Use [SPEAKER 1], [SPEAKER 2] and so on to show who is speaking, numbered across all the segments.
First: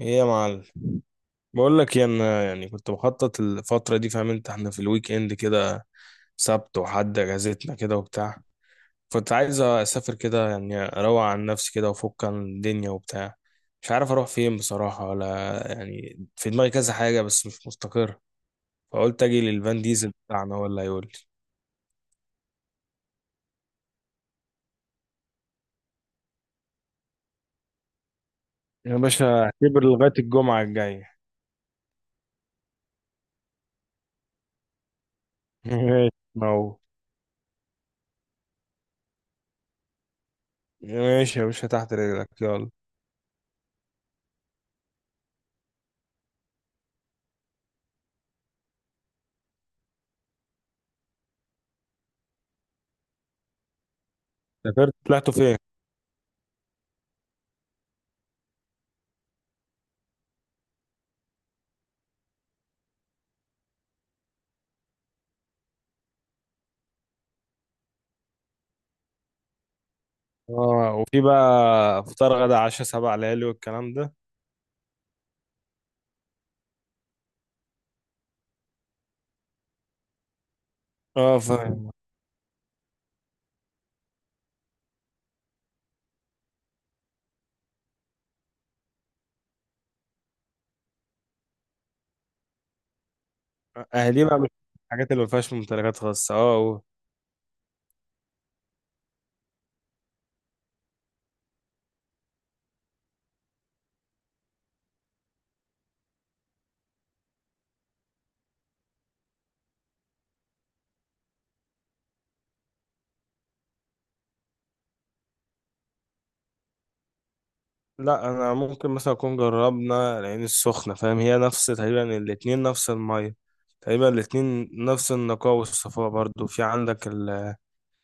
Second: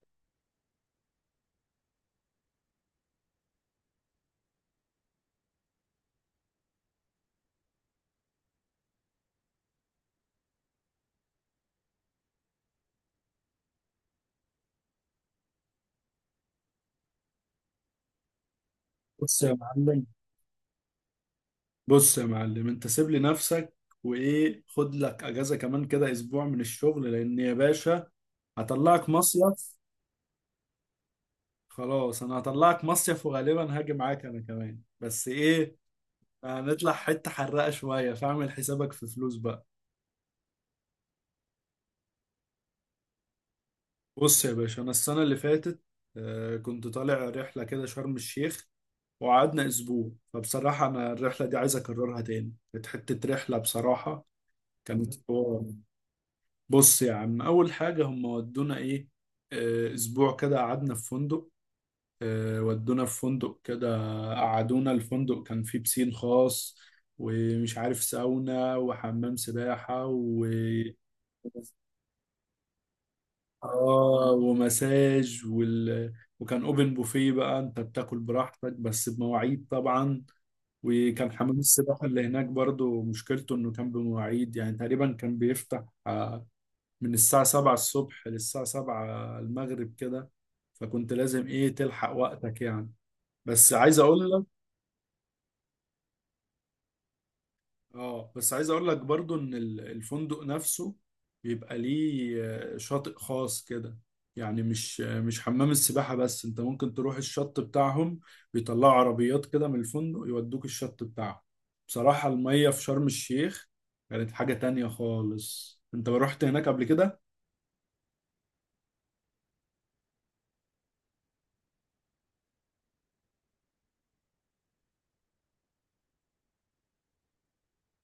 [SPEAKER 1] ايه يا معلم؟ بقول لك إيه، انا يعني كنت بخطط الفتره دي، فاهم انت، احنا في الويك اند كده، سبت وحد اجازتنا كده وبتاع. كنت عايز اسافر كده، يعني اروق عن نفسي كده وافك عن الدنيا وبتاع. مش عارف اروح فين بصراحه، ولا يعني في دماغي كذا حاجه بس مش مستقر. فقلت اجي
[SPEAKER 2] بص يا
[SPEAKER 1] للفان
[SPEAKER 2] معلم
[SPEAKER 1] ديزل بتاعنا ولا يقول لي.
[SPEAKER 2] بص يا معلم، انت سيب لي نفسك، وايه خد لك اجازه كمان كده اسبوع من الشغل، لان يا باشا
[SPEAKER 1] يا
[SPEAKER 2] هطلعك
[SPEAKER 1] باشا
[SPEAKER 2] مصيف.
[SPEAKER 1] اعتبر لغايه الجمعه الجايه.
[SPEAKER 2] خلاص انا هطلعك مصيف وغالبا هاجي معاك انا كمان، بس ايه
[SPEAKER 1] ماشي، ما هو
[SPEAKER 2] هنطلع حته حرقه شويه، فاعمل حسابك في فلوس بقى.
[SPEAKER 1] ماشي يا باشا تحت رجلك، يلا.
[SPEAKER 2] بص يا باشا، انا السنه اللي فاتت كنت طالع رحله كده شرم الشيخ، وقعدنا اسبوع. فبصراحه انا الرحله دي عايز اكررها تاني، كانت حته رحله بصراحه،
[SPEAKER 1] سافرت،
[SPEAKER 2] كانت
[SPEAKER 1] طلعتوا فين؟
[SPEAKER 2] حوار. بص يا عم، أول حاجة هم ودونا إيه. أسبوع كده قعدنا في فندق. ودونا في فندق كده، قعدونا الفندق، كان فيه بسين خاص، ومش عارف ساونا وحمام سباحة، و
[SPEAKER 1] اه، وفي بقى فطار غدا عشاء سبع ليالي والكلام ده؟
[SPEAKER 2] آه ومساج وكان أوبن بوفيه، بقى أنت بتاكل براحتك بس بمواعيد طبعا. وكان
[SPEAKER 1] اه،
[SPEAKER 2] حمام
[SPEAKER 1] فاهم.
[SPEAKER 2] السباحة اللي هناك برضو مشكلته إنه كان بمواعيد، يعني تقريبا كان بيفتح من الساعة 7 الصبح للساعة 7 المغرب كده، فكنت لازم ايه تلحق وقتك يعني. بس عايز
[SPEAKER 1] اهلي
[SPEAKER 2] اقول
[SPEAKER 1] بقى
[SPEAKER 2] لك
[SPEAKER 1] مش الحاجات اللي ما فيهاش ممتلكات خاصه اه و...
[SPEAKER 2] اه بس عايز اقول لك برضو ان الفندق نفسه بيبقى ليه شاطئ خاص كده. يعني مش حمام السباحة بس، انت ممكن تروح الشط بتاعهم. بيطلعوا عربيات كده من الفندق يودوك الشط بتاعهم. بصراحة المية في شرم الشيخ كانت حاجة تانية خالص. انت رحت هناك قبل كده؟
[SPEAKER 1] لا، انا ممكن مثلا اكون جربنا العين السخنه، فاهم، هي نفس تقريبا، الاتنين نفس الميه تقريبا، الاتنين نفس النقاء والصفاء. برضو في عندك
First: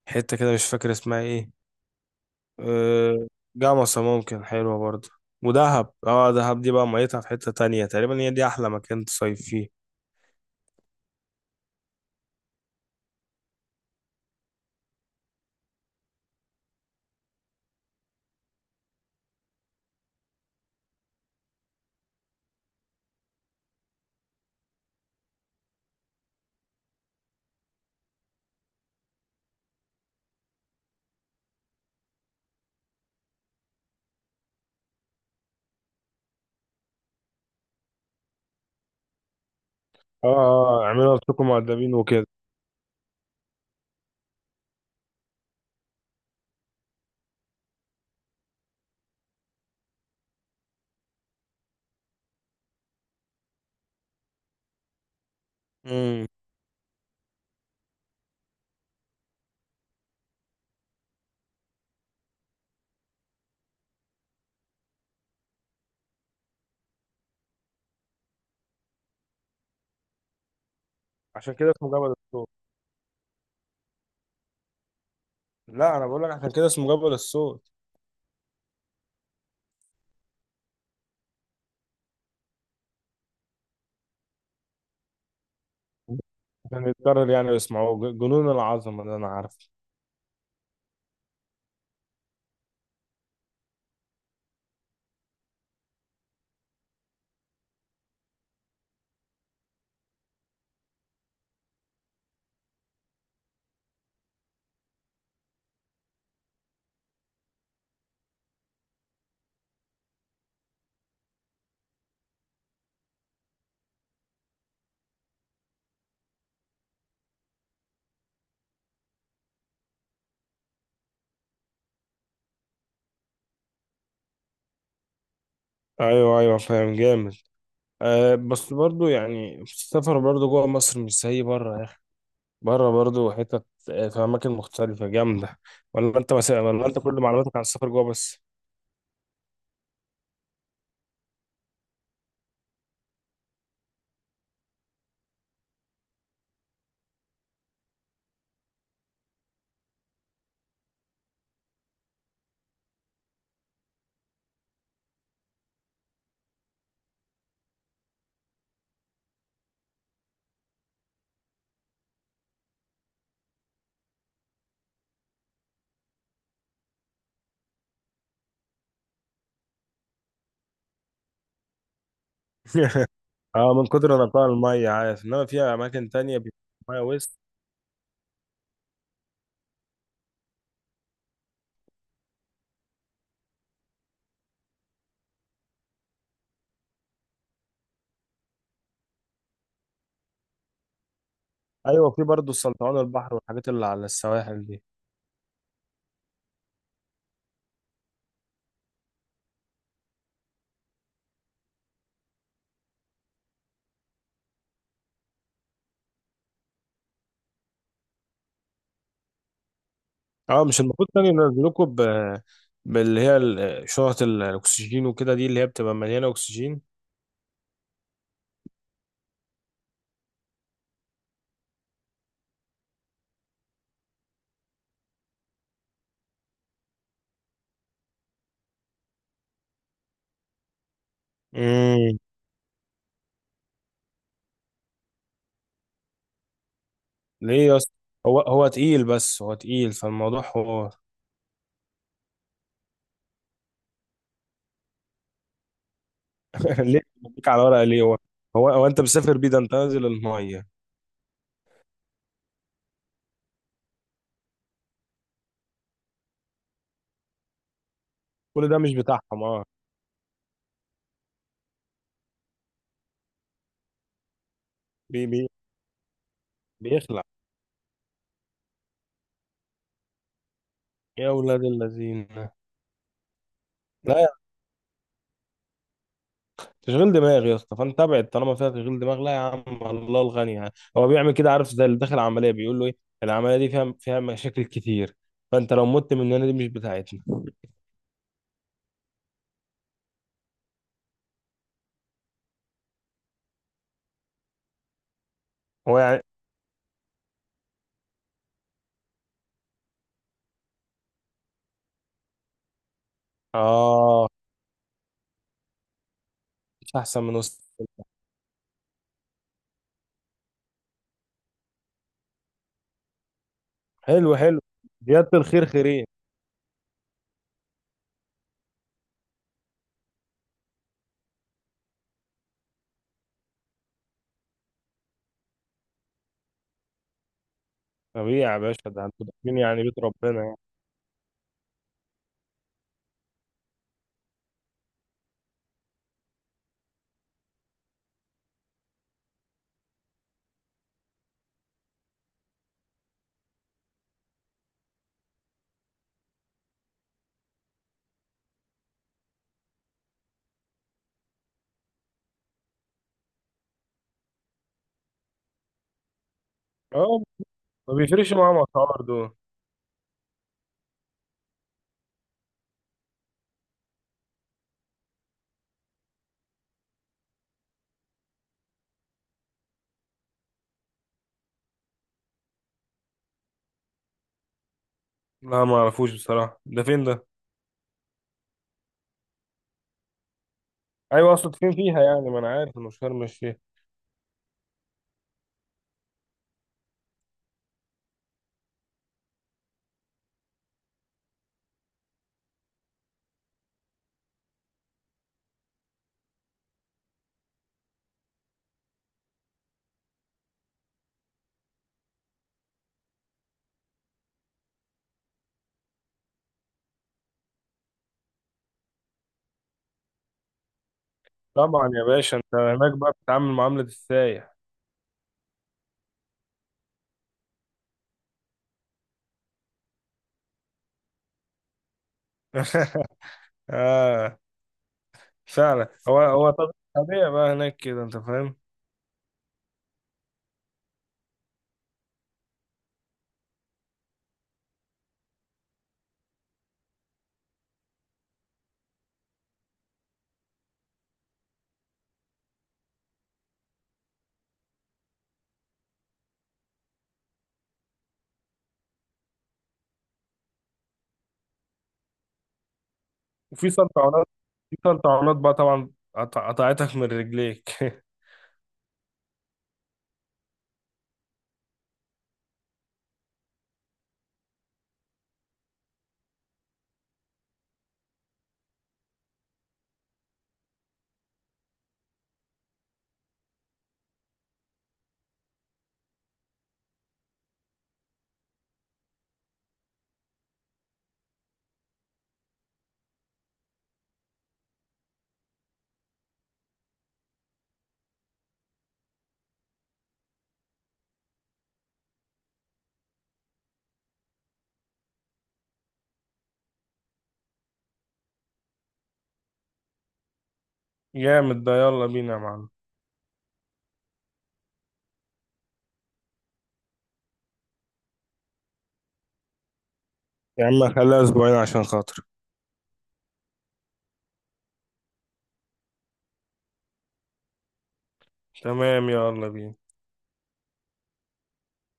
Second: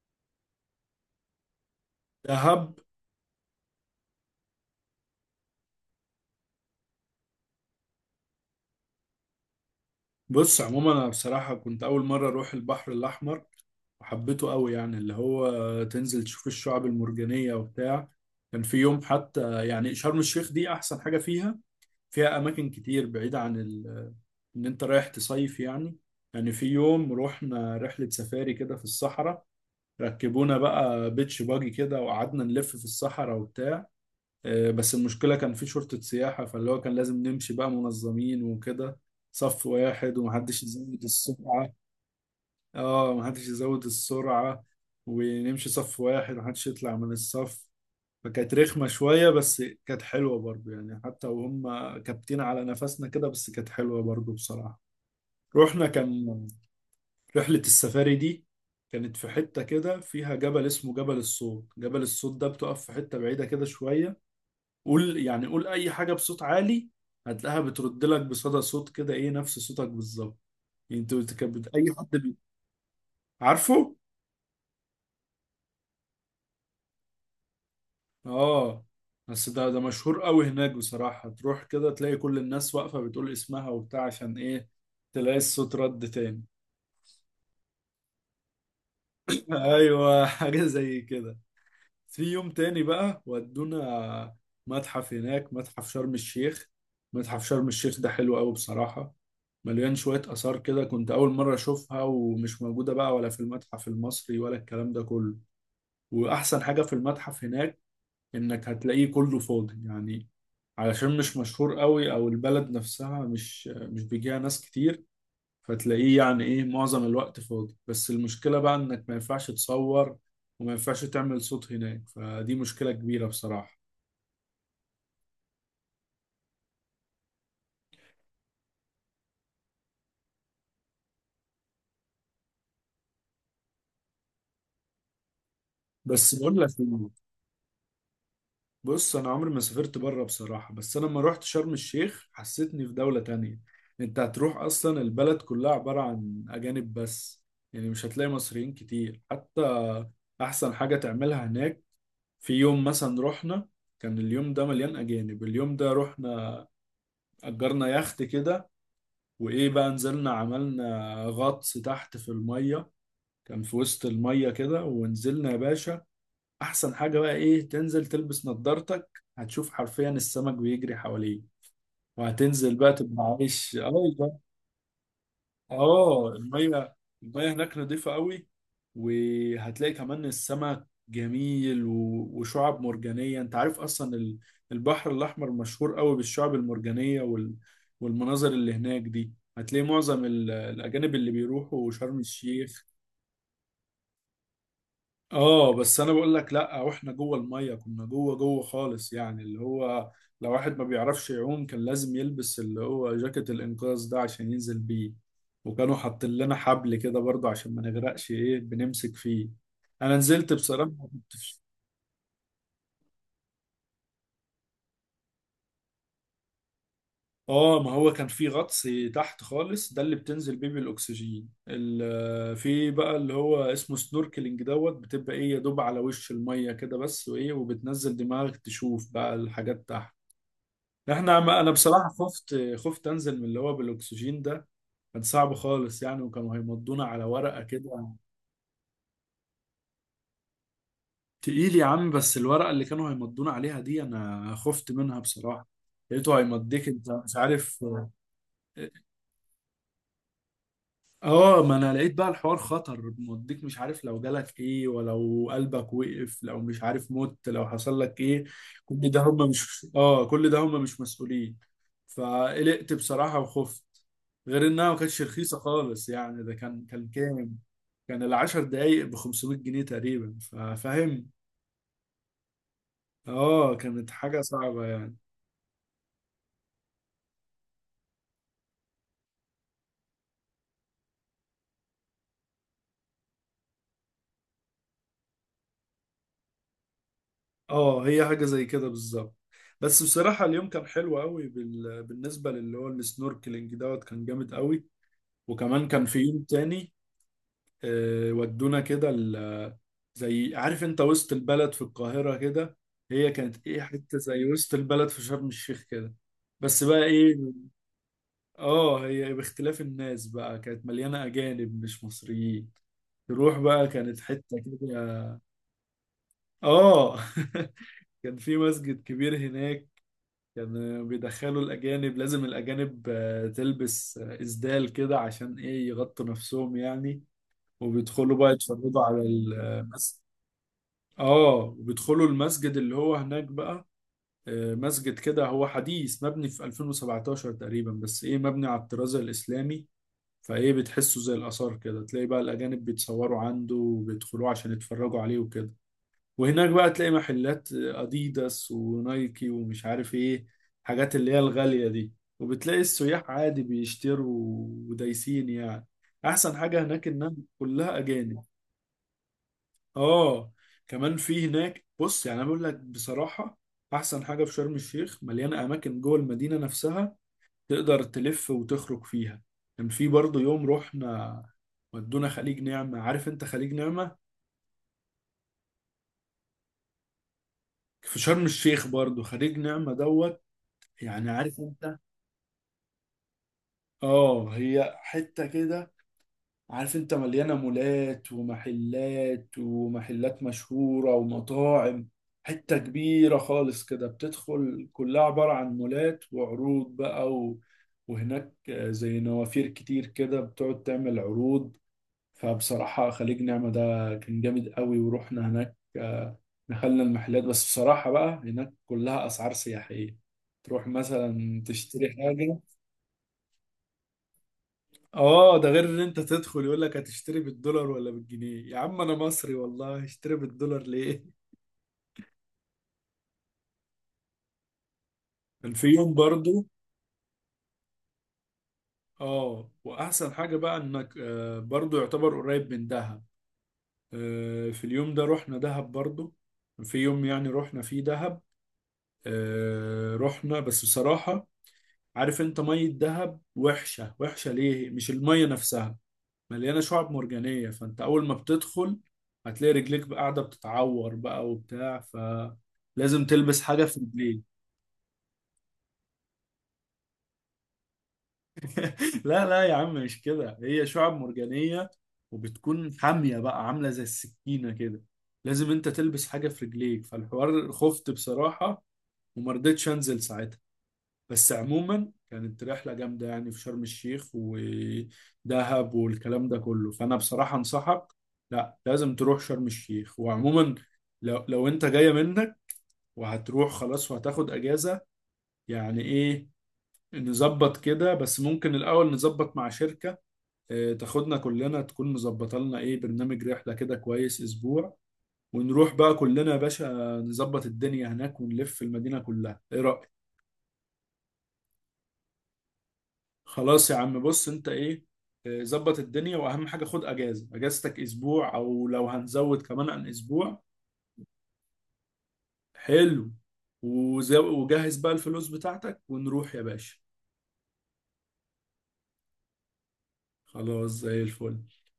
[SPEAKER 1] الحته كده، مش فاكر اسمها ايه.
[SPEAKER 2] دهب.
[SPEAKER 1] آه، جمصة ممكن حلوه برضو. ودهب، اه دهب دي بقى ميتها في حته تانية تقريبا، هي دي احلى مكان تصيف فيه.
[SPEAKER 2] بص عموما، انا بصراحه كنت اول مره اروح البحر الاحمر، وحبيته قوي، يعني اللي هو تنزل تشوف الشعاب المرجانيه وبتاع. كان في يوم حتى، يعني شرم الشيخ دي احسن حاجه فيها، فيها اماكن كتير بعيده عن ان انت رايح تصيف يعني. يعني في يوم رحنا رحله سفاري كده في الصحراء، ركبونا بقى بيتش باجي كده وقعدنا نلف في الصحراء وبتاع. بس المشكلة كان في شرطة سياحة، فاللي هو كان لازم نمشي بقى منظمين وكده، صف واحد
[SPEAKER 1] اه
[SPEAKER 2] ومحدش
[SPEAKER 1] اه،
[SPEAKER 2] يزود
[SPEAKER 1] اعملوا نفسكم
[SPEAKER 2] السرعة.
[SPEAKER 1] مؤدبين وكده.
[SPEAKER 2] اه، محدش يزود السرعة ونمشي صف واحد، محدش يطلع من الصف. فكانت رخمة شوية، بس كانت حلوة برضو، يعني حتى وهم كابتين على نفسنا كده، بس كانت حلوة برضو بصراحة. رحنا
[SPEAKER 1] مم.
[SPEAKER 2] كان رحلة السفاري دي كانت في حتة كده فيها جبل اسمه جبل الصوت. جبل الصوت ده بتقف في حتة بعيدة كده شوية، قول يعني قول اي حاجه بصوت عالي، هتلاقيها بترد لك بصدى صوت كده، ايه نفس صوتك بالظبط. يعني انت بت-
[SPEAKER 1] عشان
[SPEAKER 2] كانت
[SPEAKER 1] كده
[SPEAKER 2] بت- اي
[SPEAKER 1] اسمه جبل
[SPEAKER 2] حد بي...
[SPEAKER 1] الصوت.
[SPEAKER 2] عارفه.
[SPEAKER 1] لا، انا بقول لك عشان كده اسمه جبل الصوت.
[SPEAKER 2] اه، بس ده مشهور قوي هناك بصراحه، تروح كده تلاقي كل الناس واقفه بتقول اسمها وبتاع، عشان ايه تلاقي الصوت رد تاني.
[SPEAKER 1] عشان يتكرر يعني ويسمعوه. جنون العظمه اللي انا عارفه.
[SPEAKER 2] ايوه، حاجه زي كده. في يوم تاني بقى ودونا متحف هناك، متحف شرم الشيخ. متحف شرم الشيخ ده حلو قوي بصراحة، مليان شوية آثار كده كنت أول مرة أشوفها، ومش موجودة بقى ولا في المتحف المصري ولا الكلام ده كله. وأحسن حاجة في المتحف هناك، إنك هتلاقيه كله فاضي يعني، علشان مش مشهور قوي، أو البلد نفسها مش بيجيها ناس كتير. فتلاقيه يعني ايه معظم الوقت فاضي، بس المشكلة بقى انك ما ينفعش تصور وما ينفعش تعمل صوت هناك، فدي مشكلة كبيرة بصراحة.
[SPEAKER 1] ايوه ايوه، فاهم جامد. أه، بس برضو يعني السفر برضو جوه مصر مش زي بره. بره برضو حتت آه، في اماكن مختلفه جامده. ولا انت
[SPEAKER 2] بس
[SPEAKER 1] بس،
[SPEAKER 2] بقول لك إيه،
[SPEAKER 1] ولا انت كل معلوماتك عن السفر جوه بس؟
[SPEAKER 2] بص انا عمري ما سافرت بره بصراحة، بس انا لما رحت شرم الشيخ حسيتني في دولة تانية. انت هتروح اصلا البلد كلها عبارة عن اجانب بس، يعني مش هتلاقي مصريين كتير حتى. احسن حاجة تعملها هناك، في يوم مثلا رحنا، كان اليوم ده مليان اجانب. اليوم ده رحنا اجرنا يخت كده، وايه بقى نزلنا عملنا غطس تحت في الميه، كان في وسط الميه كده، ونزلنا يا باشا. احسن حاجه بقى ايه، تنزل تلبس نظارتك هتشوف حرفيا السمك بيجري حواليه، وهتنزل بقى تبقى
[SPEAKER 1] اه،
[SPEAKER 2] عايش.
[SPEAKER 1] من كتر
[SPEAKER 2] اه.
[SPEAKER 1] نقاء الميه، عارف؟ انما في اماكن
[SPEAKER 2] اه
[SPEAKER 1] تانية بيبقى
[SPEAKER 2] المية،
[SPEAKER 1] الميه وسط.
[SPEAKER 2] المية هناك نضيفة قوي، وهتلاقي كمان السمك جميل وشعاب مرجانية. انت عارف اصلا البحر الاحمر مشهور قوي بالشعاب المرجانية والمناظر اللي هناك دي، هتلاقي معظم الاجانب اللي بيروحوا
[SPEAKER 1] ايوه،
[SPEAKER 2] شرم
[SPEAKER 1] في برضو
[SPEAKER 2] الشيخ.
[SPEAKER 1] السلطعون البحر والحاجات اللي على السواحل دي.
[SPEAKER 2] اه بس انا بقول لك، لا واحنا جوه الميه كنا جوه جوه خالص، يعني اللي هو لو واحد ما بيعرفش يعوم كان لازم يلبس اللي هو جاكيت الانقاذ ده عشان ينزل بيه. وكانوا حاطين لنا حبل كده برضه عشان ما نغرقش، ايه بنمسك فيه. انا نزلت
[SPEAKER 1] اه مش
[SPEAKER 2] بصراحه ما
[SPEAKER 1] المفروض كانوا
[SPEAKER 2] كنتش-
[SPEAKER 1] ينزلوكوا ب شنط الاكسجين وكده، دي اللي هي بتبقى مليانه اكسجين.
[SPEAKER 2] اه ما هو كان في غطس تحت خالص، ده اللي بتنزل بيه بالاكسجين في بقى اللي هو اسمه سنوركلينج دوت، بتبقى ايه يا دوب على وش الميه كده بس، وايه وبتنزل دماغك تشوف بقى الحاجات تحت. انا بصراحه
[SPEAKER 1] امم
[SPEAKER 2] خفت انزل من اللي هو بالاكسجين ده، كان صعب خالص يعني، وكانوا هيمضونا على ورقه
[SPEAKER 1] ليه يا اسطى؟
[SPEAKER 2] كده.
[SPEAKER 1] هو تقيل، بس هو تقيل فالموضوع هو...
[SPEAKER 2] تقيل يا عم، بس الورقه اللي كانوا هيمضونا عليها دي انا خفت منها بصراحه. لقيته هيمضيك
[SPEAKER 1] ليه؟
[SPEAKER 2] انت مش
[SPEAKER 1] بيك على
[SPEAKER 2] عارف،
[SPEAKER 1] ورقه ليه؟ هو هو انت مسافر بيه، ده انت نازل الميه.
[SPEAKER 2] اه ما انا لقيت بقى الحوار خطر موديك، مش عارف لو جالك ايه، ولو قلبك وقف، لو مش عارف مت، لو حصل لك ايه.
[SPEAKER 1] كل ده مش بتاعهم؟ اه.
[SPEAKER 2] كل ده هم مش مسؤولين، فقلقت بصراحة وخفت. غير انها ما كانتش
[SPEAKER 1] بي بي
[SPEAKER 2] رخيصة خالص يعني، ده كان
[SPEAKER 1] بيخلع.
[SPEAKER 2] كام، كان العشر دقايق ب 500 جنيه تقريبا، ففاهم.
[SPEAKER 1] يا اولاد الذين!
[SPEAKER 2] اه كانت
[SPEAKER 1] لا،
[SPEAKER 2] حاجة صعبة يعني.
[SPEAKER 1] تشغيل دماغ يا اسطى، فانت ابعد طالما فيها تشغيل دماغ. لا يا عم، الله الغني يعني. هو بيعمل كده عارف، زي اللي داخل عمليه بيقول له ايه؟ العمليه دي فيها مشاكل كتير، فانت لو مت مننا دي مش بتاعتنا.
[SPEAKER 2] اه هي حاجة زي كده بالظبط، بس بصراحة اليوم كان حلو قوي بالنسبة للي هو السنوركلينج دوت، كان جامد قوي. وكمان
[SPEAKER 1] هو
[SPEAKER 2] كان في
[SPEAKER 1] يعني.
[SPEAKER 2] يوم تاني، آه، ودونا كده ال- زي عارف انت وسط البلد في القاهرة كده، هي كانت ايه حتة
[SPEAKER 1] اه،
[SPEAKER 2] زي وسط البلد في شرم الشيخ كده، بس
[SPEAKER 1] مش
[SPEAKER 2] بقى
[SPEAKER 1] احسن
[SPEAKER 2] ايه،
[SPEAKER 1] من وسط.
[SPEAKER 2] اه هي باختلاف الناس بقى كانت مليانة أجانب مش مصريين. تروح بقى كانت
[SPEAKER 1] حلو
[SPEAKER 2] حتة
[SPEAKER 1] حلو، زياده
[SPEAKER 2] كده.
[SPEAKER 1] الخير خيرين.
[SPEAKER 2] اه. كان في مسجد كبير هناك، كان بيدخلوا الأجانب، لازم الأجانب تلبس إسدال كده عشان ايه يغطوا نفسهم يعني، وبيدخلوا
[SPEAKER 1] طبيعي
[SPEAKER 2] بقى
[SPEAKER 1] يا باشا،
[SPEAKER 2] يتفرجوا
[SPEAKER 1] ده
[SPEAKER 2] على
[SPEAKER 1] انتوا داخلين يعني بيت
[SPEAKER 2] المسجد.
[SPEAKER 1] ربنا يعني.
[SPEAKER 2] اه، وبيدخلوا المسجد اللي هو هناك بقى، مسجد كده هو حديث مبني في 2017 تقريبا، بس ايه مبني على الطراز الإسلامي. فايه بتحسه زي الآثار كده، تلاقي بقى الأجانب بيتصوروا عنده وبيدخلوه عشان يتفرجوا عليه وكده. وهناك بقى تلاقي محلات أديداس ونايكي ومش عارف ايه، حاجات اللي هي الغالية دي، وبتلاقي السياح عادي بيشتروا ودايسين يعني. أحسن حاجة هناك
[SPEAKER 1] اه،
[SPEAKER 2] إنها
[SPEAKER 1] ما
[SPEAKER 2] كلها
[SPEAKER 1] بيفرقش
[SPEAKER 2] أجانب.
[SPEAKER 1] معاهم اسعار دول.
[SPEAKER 2] اه. كمان في هناك، بص يعني انا بقول لك بصراحه، احسن حاجه في شرم الشيخ مليانه اماكن جوه المدينه نفسها تقدر تلف وتخرج فيها. كان في برضه يوم رحنا، ودونا خليج نعمه. عارف انت خليج نعمه؟
[SPEAKER 1] لا ما اعرفوش بصراحه، ده فين ده؟
[SPEAKER 2] في شرم الشيخ برضه خليج نعمه دوت،
[SPEAKER 1] ايوه،
[SPEAKER 2] يعني
[SPEAKER 1] اقصد
[SPEAKER 2] عارف
[SPEAKER 1] فين
[SPEAKER 2] انت.
[SPEAKER 1] فيها يعني، ما انا عارف انه شرم الشيخ.
[SPEAKER 2] اه هي حته كده عارف انت، مليانة مولات ومحلات مشهورة ومطاعم. حتة كبيرة خالص كده بتدخل كلها عبارة عن مولات وعروض بقى وهناك زي نوافير كتير كده بتقعد تعمل عروض. فبصراحة خليج نعمة ده كان جامد قوي، ورحنا هناك، دخلنا المحلات. بس بصراحة بقى هناك كلها أسعار سياحية، تروح مثلا
[SPEAKER 1] طبعا يا
[SPEAKER 2] تشتري
[SPEAKER 1] باشا، انت
[SPEAKER 2] حاجة.
[SPEAKER 1] هناك بقى بتتعامل معامله السايح.
[SPEAKER 2] اه ده غير ان انت تدخل يقول لك هتشتري بالدولار ولا بالجنيه. يا عم انا مصري والله، هشتري بالدولار ليه؟
[SPEAKER 1] آه،
[SPEAKER 2] كان في
[SPEAKER 1] فعلا،
[SPEAKER 2] يوم برضو،
[SPEAKER 1] طبيعي بقى هناك كده انت، فاهم.
[SPEAKER 2] اه واحسن حاجة بقى انك برضو يعتبر قريب من دهب. في اليوم ده رحنا دهب برضو. في يوم يعني رحنا فيه دهب، رحنا. بس بصراحة، عارف انت مية دهب وحشة، وحشة ليه؟ مش المية نفسها، مليانه شعب مرجانيه، فانت اول ما بتدخل هتلاقي رجليك بقى قاعده بتتعور بقى وبتاع، فلازم تلبس
[SPEAKER 1] وفي
[SPEAKER 2] حاجه في
[SPEAKER 1] سلطعونات؟
[SPEAKER 2] رجليك.
[SPEAKER 1] في سلطعونات بقى طبعا، قطعتك من رجليك.
[SPEAKER 2] لا لا يا عم مش كده، هي شعب مرجانيه وبتكون حاميه بقى عامله زي السكينه كده، لازم انت تلبس حاجه في رجليك. فالحوار خفت بصراحه وما رضيتش انزل ساعتها. بس عموما كانت رحلة جامدة يعني في شرم الشيخ ودهب والكلام ده كله، فأنا بصراحة أنصحك لا لازم تروح شرم الشيخ. وعموما لو أنت جاية منك وهتروح خلاص وهتاخد أجازة، يعني إيه نظبط كده. بس ممكن الأول نظبط مع شركة تاخدنا كلنا، تكون مظبطة لنا إيه برنامج رحلة كده كويس أسبوع، ونروح بقى كلنا يا باشا، نظبط الدنيا هناك ونلف المدينة كلها. إيه رأيك؟
[SPEAKER 1] جامد ده، يلا بينا يا معلم.
[SPEAKER 2] خلاص يا عم، بص انت ايه، ظبط الدنيا، واهم حاجه خد اجازه، اجازتك اسبوع او لو هنزود كمان عن اسبوع.
[SPEAKER 1] يا عم خليها اسبوعين عشان خاطر.
[SPEAKER 2] حلو. وجهز بقى الفلوس بتاعتك ونروح يا باشا.
[SPEAKER 1] تمام، يلا بينا.
[SPEAKER 2] خلاص زي الفل.